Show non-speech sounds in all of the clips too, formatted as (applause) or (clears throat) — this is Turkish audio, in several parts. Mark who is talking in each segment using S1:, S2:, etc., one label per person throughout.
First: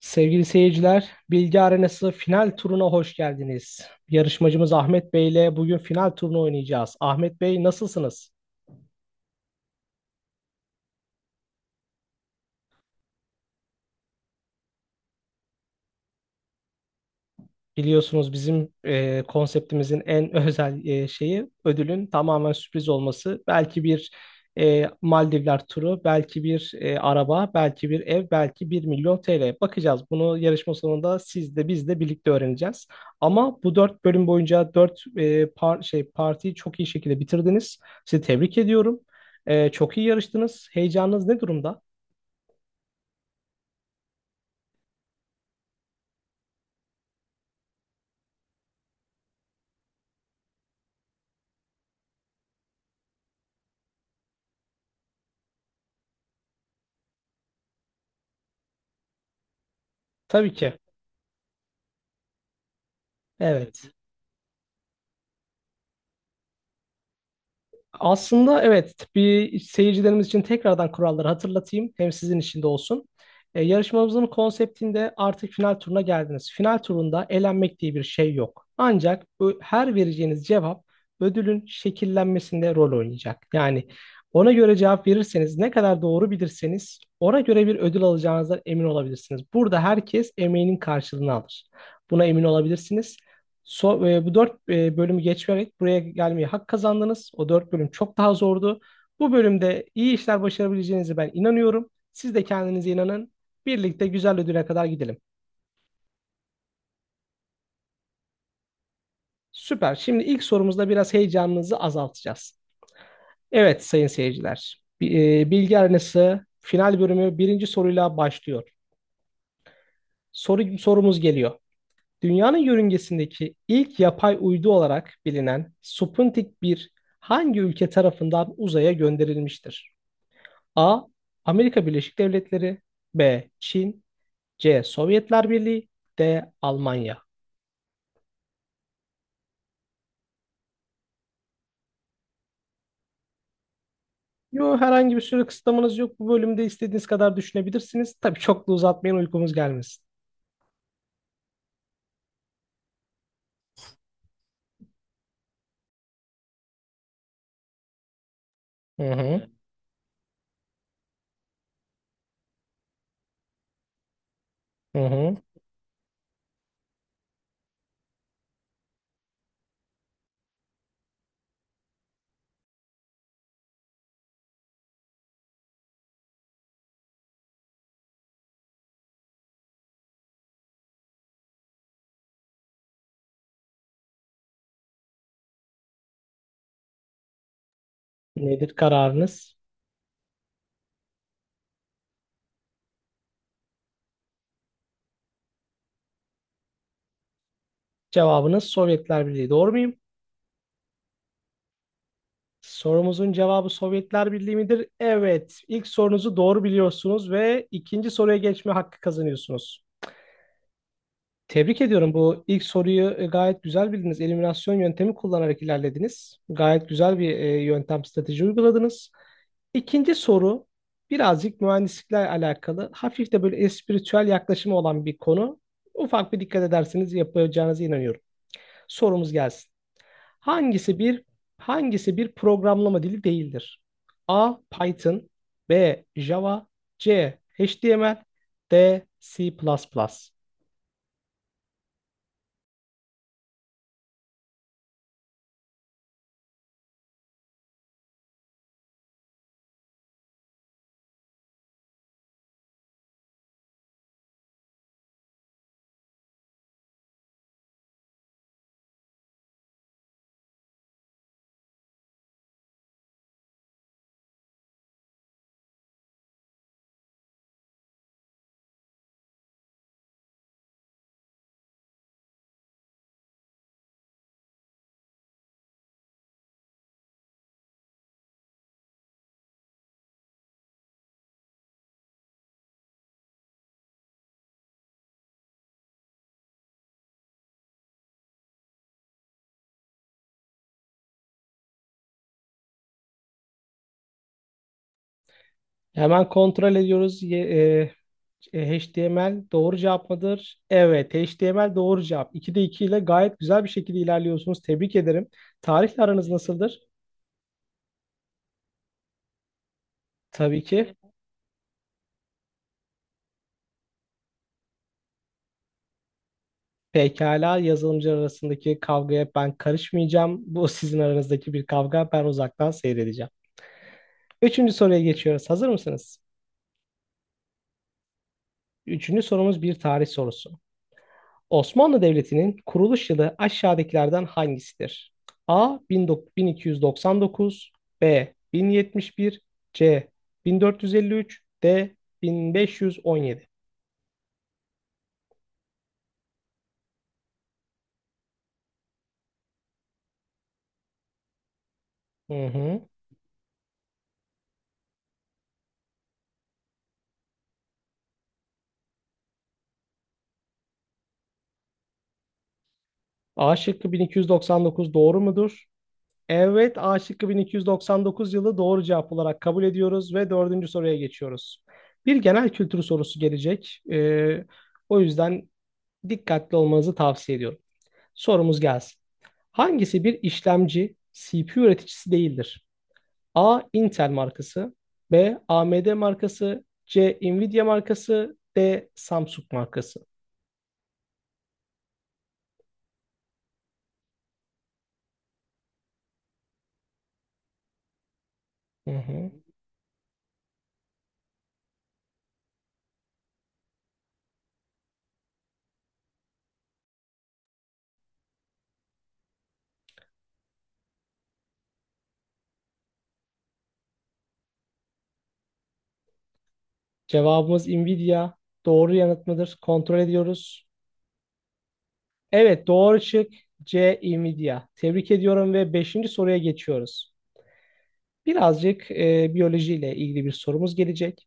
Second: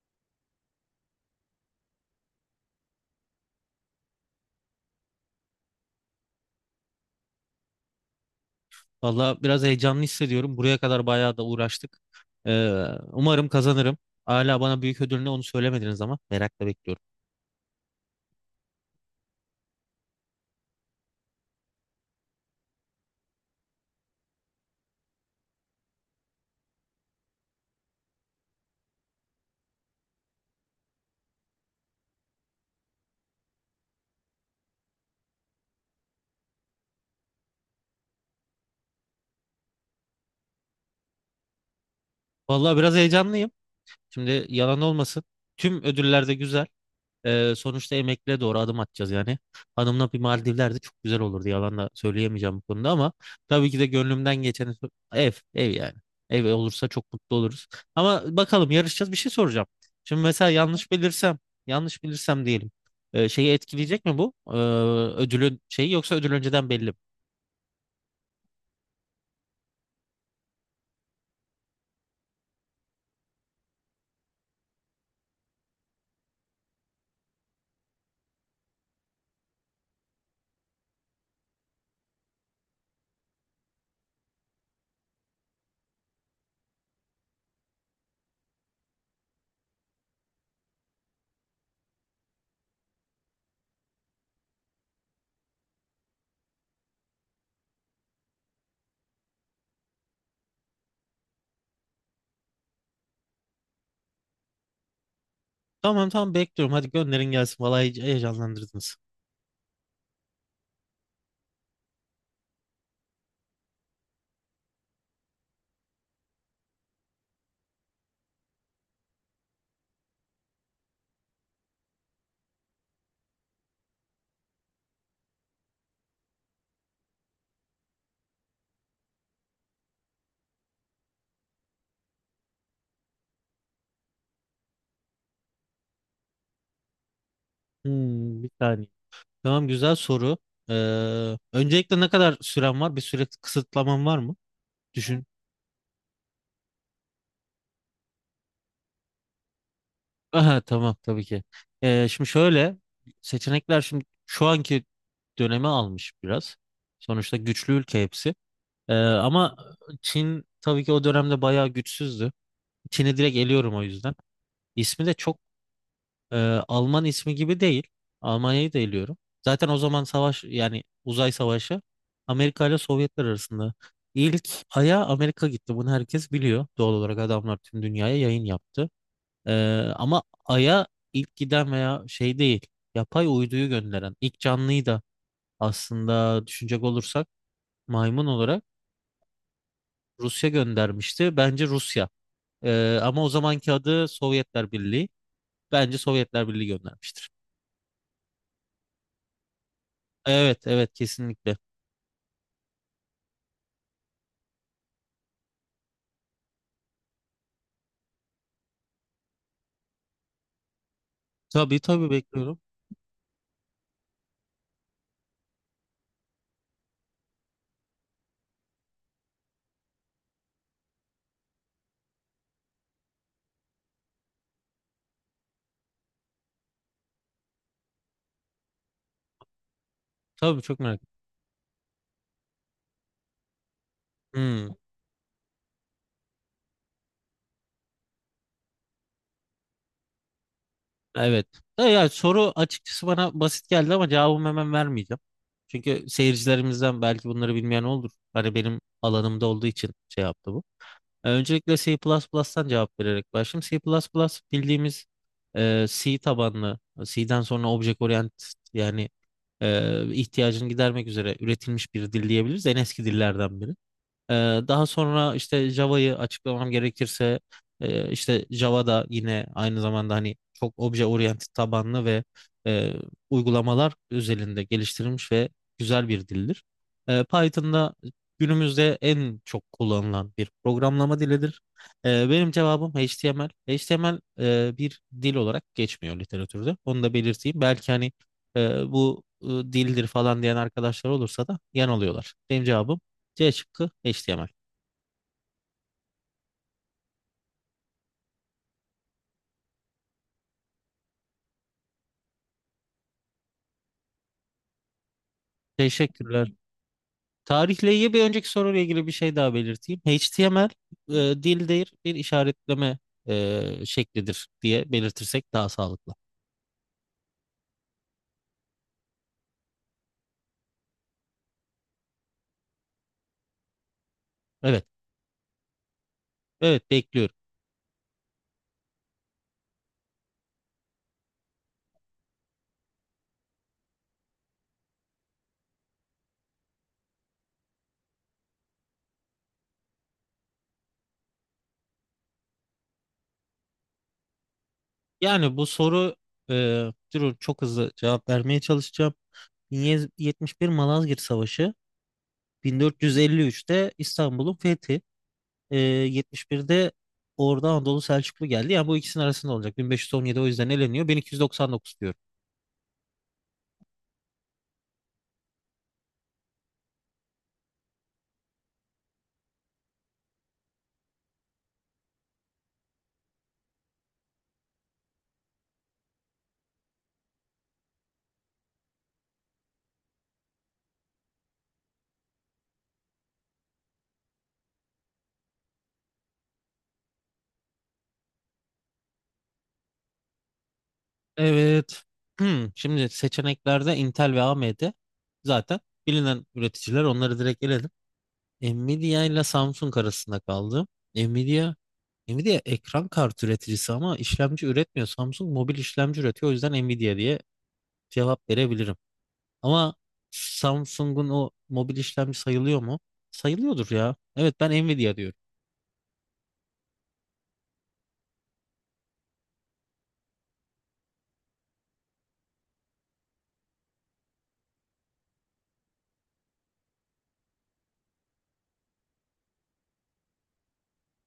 S1: Sevgili seyirciler, Bilgi Arenası final turuna hoş geldiniz. Yarışmacımız Ahmet Bey ile bugün final turunu oynayacağız. Ahmet Bey nasılsınız?
S2: Valla biraz heyecanlı hissediyorum. Buraya kadar bayağı da uğraştık. Ee, umarım kazanırım. Hala bana büyük ödül ne onu söylemediniz ama merakla bekliyorum.
S1: Biliyorsunuz bizim konseptimizin en (laughs) özel şeyi ödülün tamamen sürpriz olması. Belki bir Maldivler turu, belki bir araba, belki bir ev, belki 1 milyon TL. Bakacağız. Bunu yarışma sonunda siz de biz de birlikte öğreneceğiz. Ama bu dört bölüm boyunca dört partiyi çok iyi şekilde bitirdiniz. Sizi tebrik ediyorum. Çok iyi yarıştınız. Heyecanınız ne durumda?
S2: Valla biraz heyecanlıyım. Şimdi yalan olmasın. Tüm ödüller de güzel. Sonuçta emekliye doğru adım atacağız yani. Hanımla bir Maldivler de çok güzel olurdu. Yalan da söyleyemeyeceğim bu konuda ama tabii ki de gönlümden geçen ev, ev yani. Ev olursa çok mutlu oluruz. Ama bakalım yarışacağız bir şey soracağım. Şimdi mesela
S1: Tabii ki.
S2: yanlış bilirsem, yanlış bilirsem diyelim. Şeyi
S1: Evet.
S2: etkileyecek mi bu? Ödülün şeyi yoksa ödül önceden belli mi?
S1: Aslında evet bir seyircilerimiz için tekrardan kuralları hatırlatayım. Hem sizin için de olsun. Yarışmamızın konseptinde artık final turuna geldiniz. Final turunda elenmek diye bir şey yok. Ancak bu her vereceğiniz cevap ödülün şekillenmesinde rol oynayacak. Yani ona göre cevap verirseniz ne kadar doğru bilirseniz ona göre bir ödül alacağınızdan emin olabilirsiniz. Burada herkes emeğinin karşılığını alır. Buna emin olabilirsiniz. Bu dört bölümü geçerek buraya gelmeye hak kazandınız. O dört bölüm çok daha zordu. Bu bölümde iyi işler başarabileceğinize ben inanıyorum. Siz de kendinize inanın. Birlikte güzel ödüle kadar gidelim.
S2: Tamam tamam bekliyorum. Hadi gönderin gelsin. Vallahi heyecanlandırdınız.
S1: Süper. Şimdi ilk sorumuzda biraz heyecanınızı azaltacağız. Evet sayın seyirciler. Bilgi Arenası final bölümü birinci soruyla başlıyor. Sorumuz geliyor. Dünyanın yörüngesindeki ilk yapay uydu olarak bilinen Sputnik bir hangi ülke tarafından uzaya gönderilmiştir? A. Amerika Birleşik Devletleri B. Çin C. Sovyetler Birliği D. Almanya.
S2: Bir saniye. Tamam güzel soru. Öncelikle ne kadar süren var? Bir süre kısıtlaman var mı?
S1: Yo, herhangi bir
S2: Düşün.
S1: süre kısıtlamanız yok. Bu bölümde istediğiniz kadar düşünebilirsiniz. Tabii çok da uzatmayın uykumuz gelmesin.
S2: Aha tamam tabii ki. Şimdi şöyle seçenekler şimdi şu anki dönemi almış biraz. Sonuçta güçlü ülke hepsi.
S1: Hı hı. Evet.
S2: Ama Çin tabii ki o dönemde bayağı güçsüzdü. Çin'i direkt eliyorum o yüzden.
S1: Hı
S2: İsmi de
S1: hı.
S2: çok e, Alman ismi gibi değil. Almanya'yı da eliyorum. Zaten o zaman savaş yani uzay savaşı Amerika ile Sovyetler arasında. İlk aya Amerika gitti. Bunu herkes biliyor. Doğal olarak adamlar tüm dünyaya yayın yaptı. Ee, ama Ay'a ilk giden veya şey değil, yapay uyduyu gönderen ilk canlıyı da aslında düşünecek olursak maymun olarak
S1: Nedir kararınız?
S2: Rusya göndermişti. Bence Rusya. Ama o zamanki adı Sovyetler Birliği. Bence Sovyetler Birliği göndermiştir.
S1: Cevabınız Sovyetler Birliği. Doğru muyum?
S2: Evet, evet kesinlikle.
S1: Sorumuzun cevabı Sovyetler Birliği midir? Evet. İlk sorunuzu doğru biliyorsunuz ve ikinci soruya geçme hakkı kazanıyorsunuz.
S2: Tabii
S1: Tebrik
S2: tabii
S1: ediyorum. Bu
S2: bekliyorum.
S1: ilk soruyu gayet güzel bildiniz. Eliminasyon yöntemi kullanarak ilerlediniz. Gayet güzel bir yöntem strateji uyguladınız. İkinci soru birazcık mühendislikle alakalı. Hafif de böyle espiritüel yaklaşımı olan bir konu. Ufak bir dikkat ederseniz yapacağınıza inanıyorum. Sorumuz gelsin.
S2: Tabii çok merak
S1: Hangisi
S2: ettim.
S1: bir hangisi bir programlama dili değildir? A.
S2: Hmm,
S1: Python B. Java C. HTML D. C++.
S2: evet. Ya, ya, soru açıkçası bana basit geldi ama cevabımı hemen vermeyeceğim. Çünkü seyircilerimizden belki bunları bilmeyen olur. Hani benim alanımda olduğu için şey yaptı bu. Öncelikle C++'tan cevap vererek başlayayım. C++ bildiğimiz C tabanlı, C'den sonra object orient yani ihtiyacını gidermek üzere üretilmiş bir dil diyebiliriz. En eski dillerden biri. Ee, Daha sonra işte Java'yı açıklamam gerekirse işte Java da yine aynı zamanda hani çok obje oriented tabanlı ve e, uygulamalar özelinde geliştirilmiş ve güzel bir dildir. Python'da günümüzde en çok kullanılan bir programlama dilidir. Benim cevabım HTML. HTML bir dil olarak geçmiyor literatürde. Onu da belirteyim. Belki hani bu dildir falan diyen arkadaşlar olursa da yanılıyorlar. Benim cevabım C şıkkı HTML.
S1: Hemen kontrol ediyoruz. HTML doğru cevap mıdır? Evet, HTML doğru cevap. 2'de 2 ile gayet güzel bir şekilde ilerliyorsunuz. Tebrik ederim. Tarihle aranız
S2: Teşekkürler.
S1: nasıldır?
S2: Tarihle ilgili bir önceki soruyla ilgili bir şey daha belirteyim.
S1: Tabii ki.
S2: HTML dildir bir işaretleme şeklidir diye belirtirsek daha sağlıklı.
S1: Pekala yazılımcı arasındaki kavgaya ben karışmayacağım. Bu sizin aranızdaki bir kavga. Ben uzaktan seyredeceğim. Üçüncü
S2: Evet,
S1: soruya geçiyoruz. Hazır mısınız?
S2: evet bekliyorum.
S1: Üçüncü sorumuz bir tarih sorusu. Osmanlı Devleti'nin kuruluş yılı aşağıdakilerden hangisidir? A. 1299 B. 1071 C. 1453 D. 1517.
S2: Yani bu soru e, durun çok hızlı cevap vermeye çalışacağım. 1071 Malazgirt Savaşı,
S1: Hı hı.
S2: 1453'te İstanbul'un fethi, e, 71'de Ordu Anadolu Selçuklu geldi. Yani bu ikisinin arasında olacak. 1517 o yüzden eleniyor. 1299 diyorum.
S1: A şıkkı 1299 doğru mudur? Evet, A şıkkı 1299 yılı doğru cevap olarak kabul ediyoruz ve dördüncü soruya geçiyoruz. Bir genel kültür sorusu gelecek. O yüzden dikkatli olmanızı tavsiye ediyorum. Sorumuz gelsin. Hangisi bir işlemci CPU üreticisi değildir? A. Intel markası B. AMD markası C. Nvidia markası D. Samsung markası.
S2: Evet. Şimdi seçeneklerde Intel ve AMD zaten bilinen üreticiler onları direkt eledim.
S1: Hı
S2: Nvidia
S1: hı.
S2: ile Samsung arasında kaldı. Nvidia Nvidia ekran kartı üreticisi ama işlemci üretmiyor. Samsung mobil işlemci üretiyor. O yüzden Nvidia diye cevap verebilirim. Ama Samsung'un o mobil işlemci sayılıyor mu? Sayılıyordur ya. Evet ben Nvidia diyorum.
S1: Cevabımız Nvidia. Doğru yanıt mıdır? Kontrol ediyoruz. Evet doğru çık. C. Nvidia. Tebrik ediyorum ve beşinci soruya geçiyoruz. Birazcık biyolojiyle ilgili bir sorumuz gelecek.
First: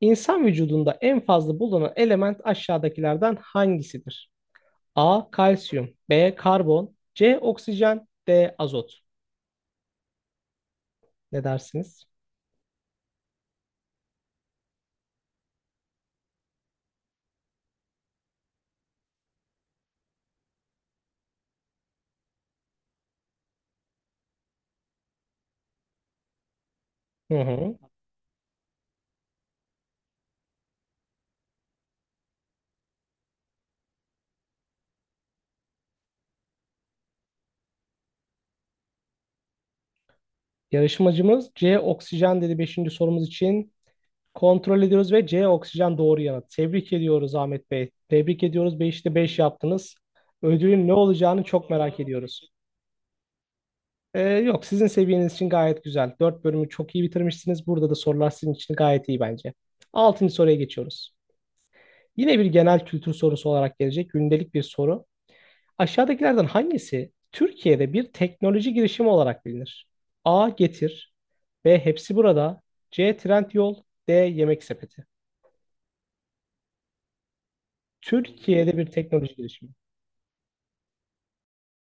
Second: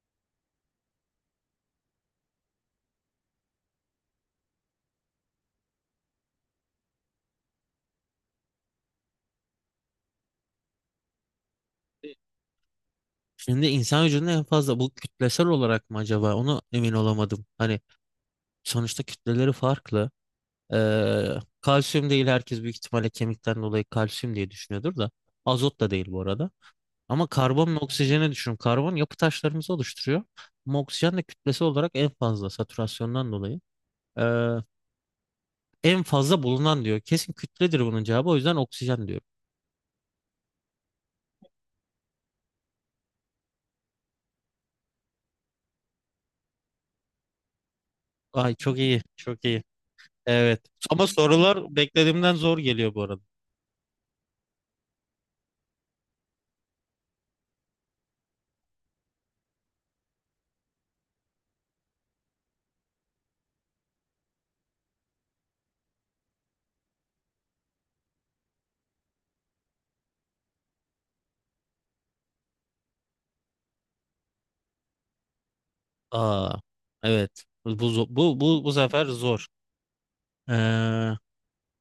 S1: İnsan vücudunda en fazla bulunan element aşağıdakilerden hangisidir? A. Kalsiyum. B. Karbon. C. Oksijen. D. Azot. Ne dersiniz?
S2: Şimdi insan vücudunda en fazla bu kütlesel olarak mı acaba? Onu emin olamadım. Hani sonuçta kütleleri farklı. Ee, kalsiyum değil, herkes büyük ihtimalle kemikten dolayı kalsiyum diye düşünüyordur da. Azot da değil bu arada. Ama
S1: Hı
S2: karbon
S1: hı.
S2: ve oksijeni düşünün. Karbon yapı taşlarımızı oluşturuyor. Ama oksijen de kütlesi olarak en fazla satürasyondan dolayı. Ee, en fazla bulunan diyor. Kesin kütledir bunun cevabı. O yüzden oksijen diyorum.
S1: Yarışmacımız C. Oksijen dedi beşinci sorumuz için. Kontrol ediyoruz ve C. Oksijen doğru yanıt. Tebrik ediyoruz Ahmet Bey. Tebrik
S2: Ay çok
S1: ediyoruz.
S2: iyi.
S1: Beşte 5
S2: Çok iyi.
S1: yaptınız.
S2: Evet.
S1: Ödülün ne
S2: Ama
S1: olacağını çok
S2: sorular
S1: merak
S2: beklediğimden
S1: ediyoruz.
S2: zor geliyor bu arada.
S1: Yok sizin seviyeniz için gayet güzel. 4 bölümü çok iyi bitirmişsiniz. Burada da sorular sizin için gayet iyi bence. 6. soruya geçiyoruz. Yine bir genel kültür sorusu olarak gelecek. Gündelik bir soru. Aşağıdakilerden hangisi Türkiye'de bir teknoloji girişimi olarak bilinir? A. Getir B. Hepsi burada C. Trendyol D. Yemek sepeti.
S2: Aa, evet. Bu
S1: Türkiye'de bir
S2: sefer
S1: teknoloji
S2: zor.
S1: girişimi.
S2: Ee,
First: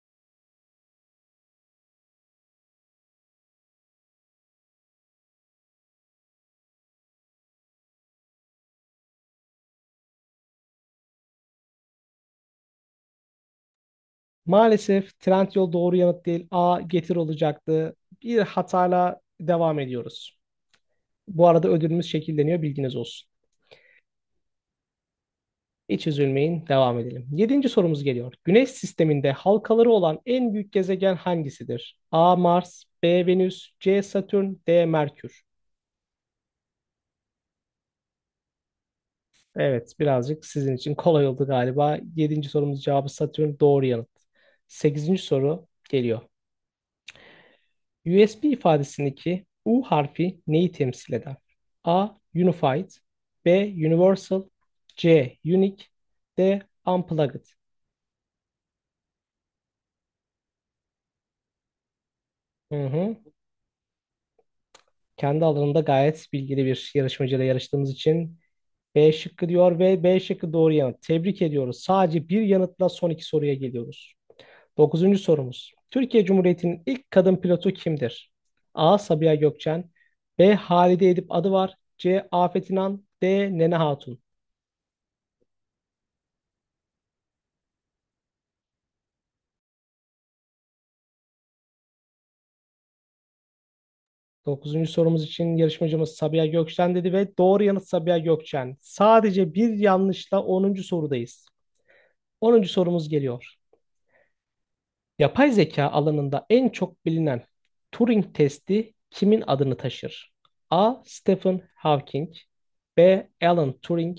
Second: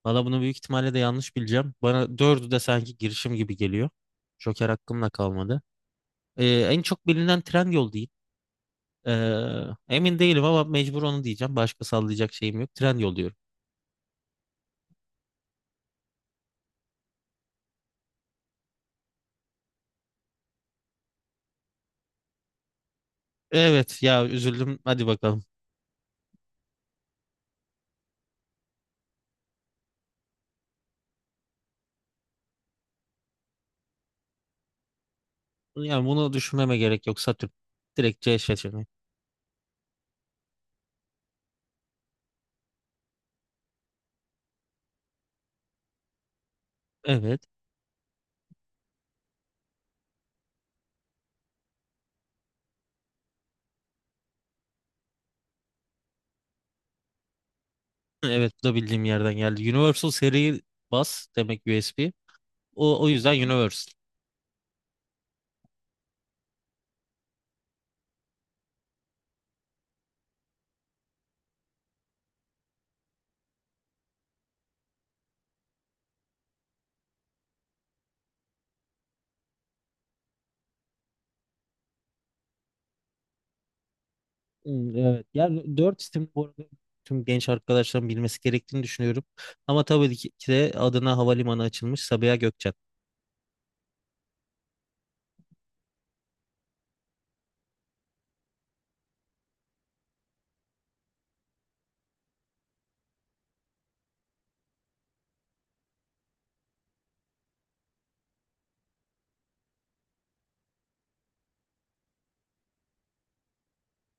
S2: Valla bunu büyük ihtimalle de yanlış bileceğim. Bana dördü de sanki girişim gibi geliyor. Joker hakkımda kalmadı. Ee, en çok bilinen Trendyol değil. Ee, emin değilim ama mecbur onu diyeceğim. Başka sallayacak şeyim yok. Trendyol diyorum.
S1: Maalesef Trendyol doğru yanıt değil. A. Getir olacaktı. Bir hatayla devam ediyoruz. Bu arada ödülümüz şekilleniyor bilginiz olsun.
S2: Evet ya, üzüldüm. Hadi bakalım.
S1: Hiç üzülmeyin devam edelim. Yedinci sorumuz geliyor. Güneş sisteminde halkaları olan en büyük gezegen hangisidir? A. Mars B. Venüs C. Satürn D. Merkür.
S2: Yani bunu düşünmeme gerek yok. Satürn. Direkt C seçeneği.
S1: Evet, birazcık sizin için kolay oldu galiba. Yedinci sorumuz cevabı Satürn doğru yanıt. Sekizinci soru geliyor.
S2: Evet.
S1: USB ifadesindeki U harfi neyi temsil eder? A. Unified B. Universal C. Unique D. Unplugged.
S2: (clears throat) Evet bu da bildiğim yerden geldi. Universal seri bas demek USB.
S1: Hı
S2: O
S1: hı.
S2: yüzden Universal.
S1: Kendi alanında gayet bilgili bir yarışmacıyla yarıştığımız için B şıkkı diyor ve B şıkkı doğru yanıt. Tebrik ediyoruz. Sadece bir yanıtla son iki soruya geliyoruz. Dokuzuncu sorumuz. Türkiye Cumhuriyeti'nin ilk kadın pilotu kimdir? A. Sabiha Gökçen B. Halide Edip Adıvar C. Afet İnan D. Nene Hatun.
S2: Hmm, evet. Yani 4 isim bu arada tüm genç arkadaşların bilmesi gerektiğini düşünüyorum. Ama tabii ki de adına havalimanı açılmış Sabiha Gökçen.
S1: Dokuzuncu sorumuz için yarışmacımız Sabiha Gökçen dedi ve doğru yanıt Sabiha Gökçen. Sadece bir yanlışla onuncu sorudayız. Onuncu sorumuz geliyor. Yapay zeka alanında en çok bilinen Turing testi kimin adını taşır? A. Stephen Hawking B. Alan Turing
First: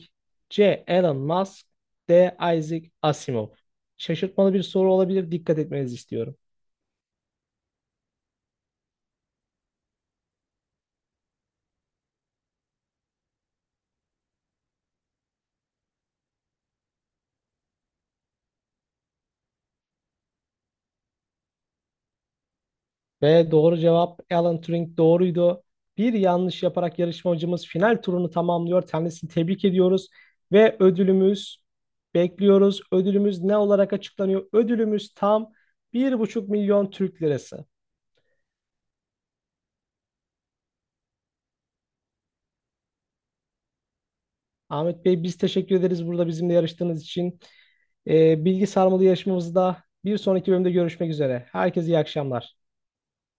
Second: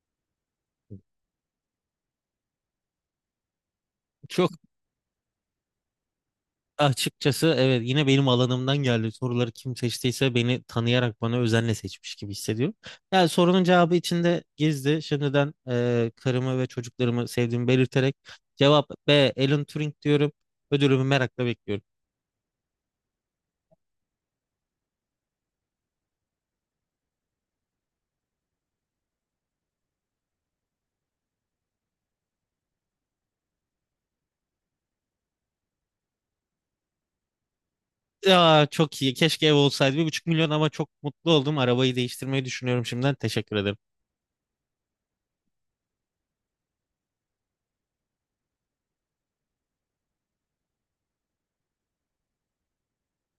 S1: C. Elon Musk D. Isaac Asimov.
S2: Çok
S1: Şaşırtmalı bir soru olabilir. Dikkat etmenizi istiyorum.
S2: açıkçası evet yine benim alanımdan geldi. Soruları kim seçtiyse beni tanıyarak bana özenle seçmiş gibi hissediyorum. Yani sorunun cevabı içinde gizli. Şimdiden karımı ve çocuklarımı sevdiğimi belirterek cevap B. Alan Turing diyorum. Ödülümü merakla bekliyorum.
S1: Ve doğru cevap Alan Turing doğruydu. Bir yanlış yaparak yarışmacımız final turunu tamamlıyor. Kendisini tebrik ediyoruz ve ödülümüz bekliyoruz. Ödülümüz ne olarak açıklanıyor? Ödülümüz tam 1,5 milyon Türk lirası.
S2: Ya çok iyi. Keşke ev olsaydı. 1,5 milyon ama çok mutlu oldum. Arabayı değiştirmeyi düşünüyorum şimdiden. Teşekkür ederim.
S1: Ahmet Bey biz teşekkür ederiz burada bizimle yarıştığınız için. Bilgi sarmalı yarışmamızda bir sonraki bölümde görüşmek üzere. Herkese iyi akşamlar.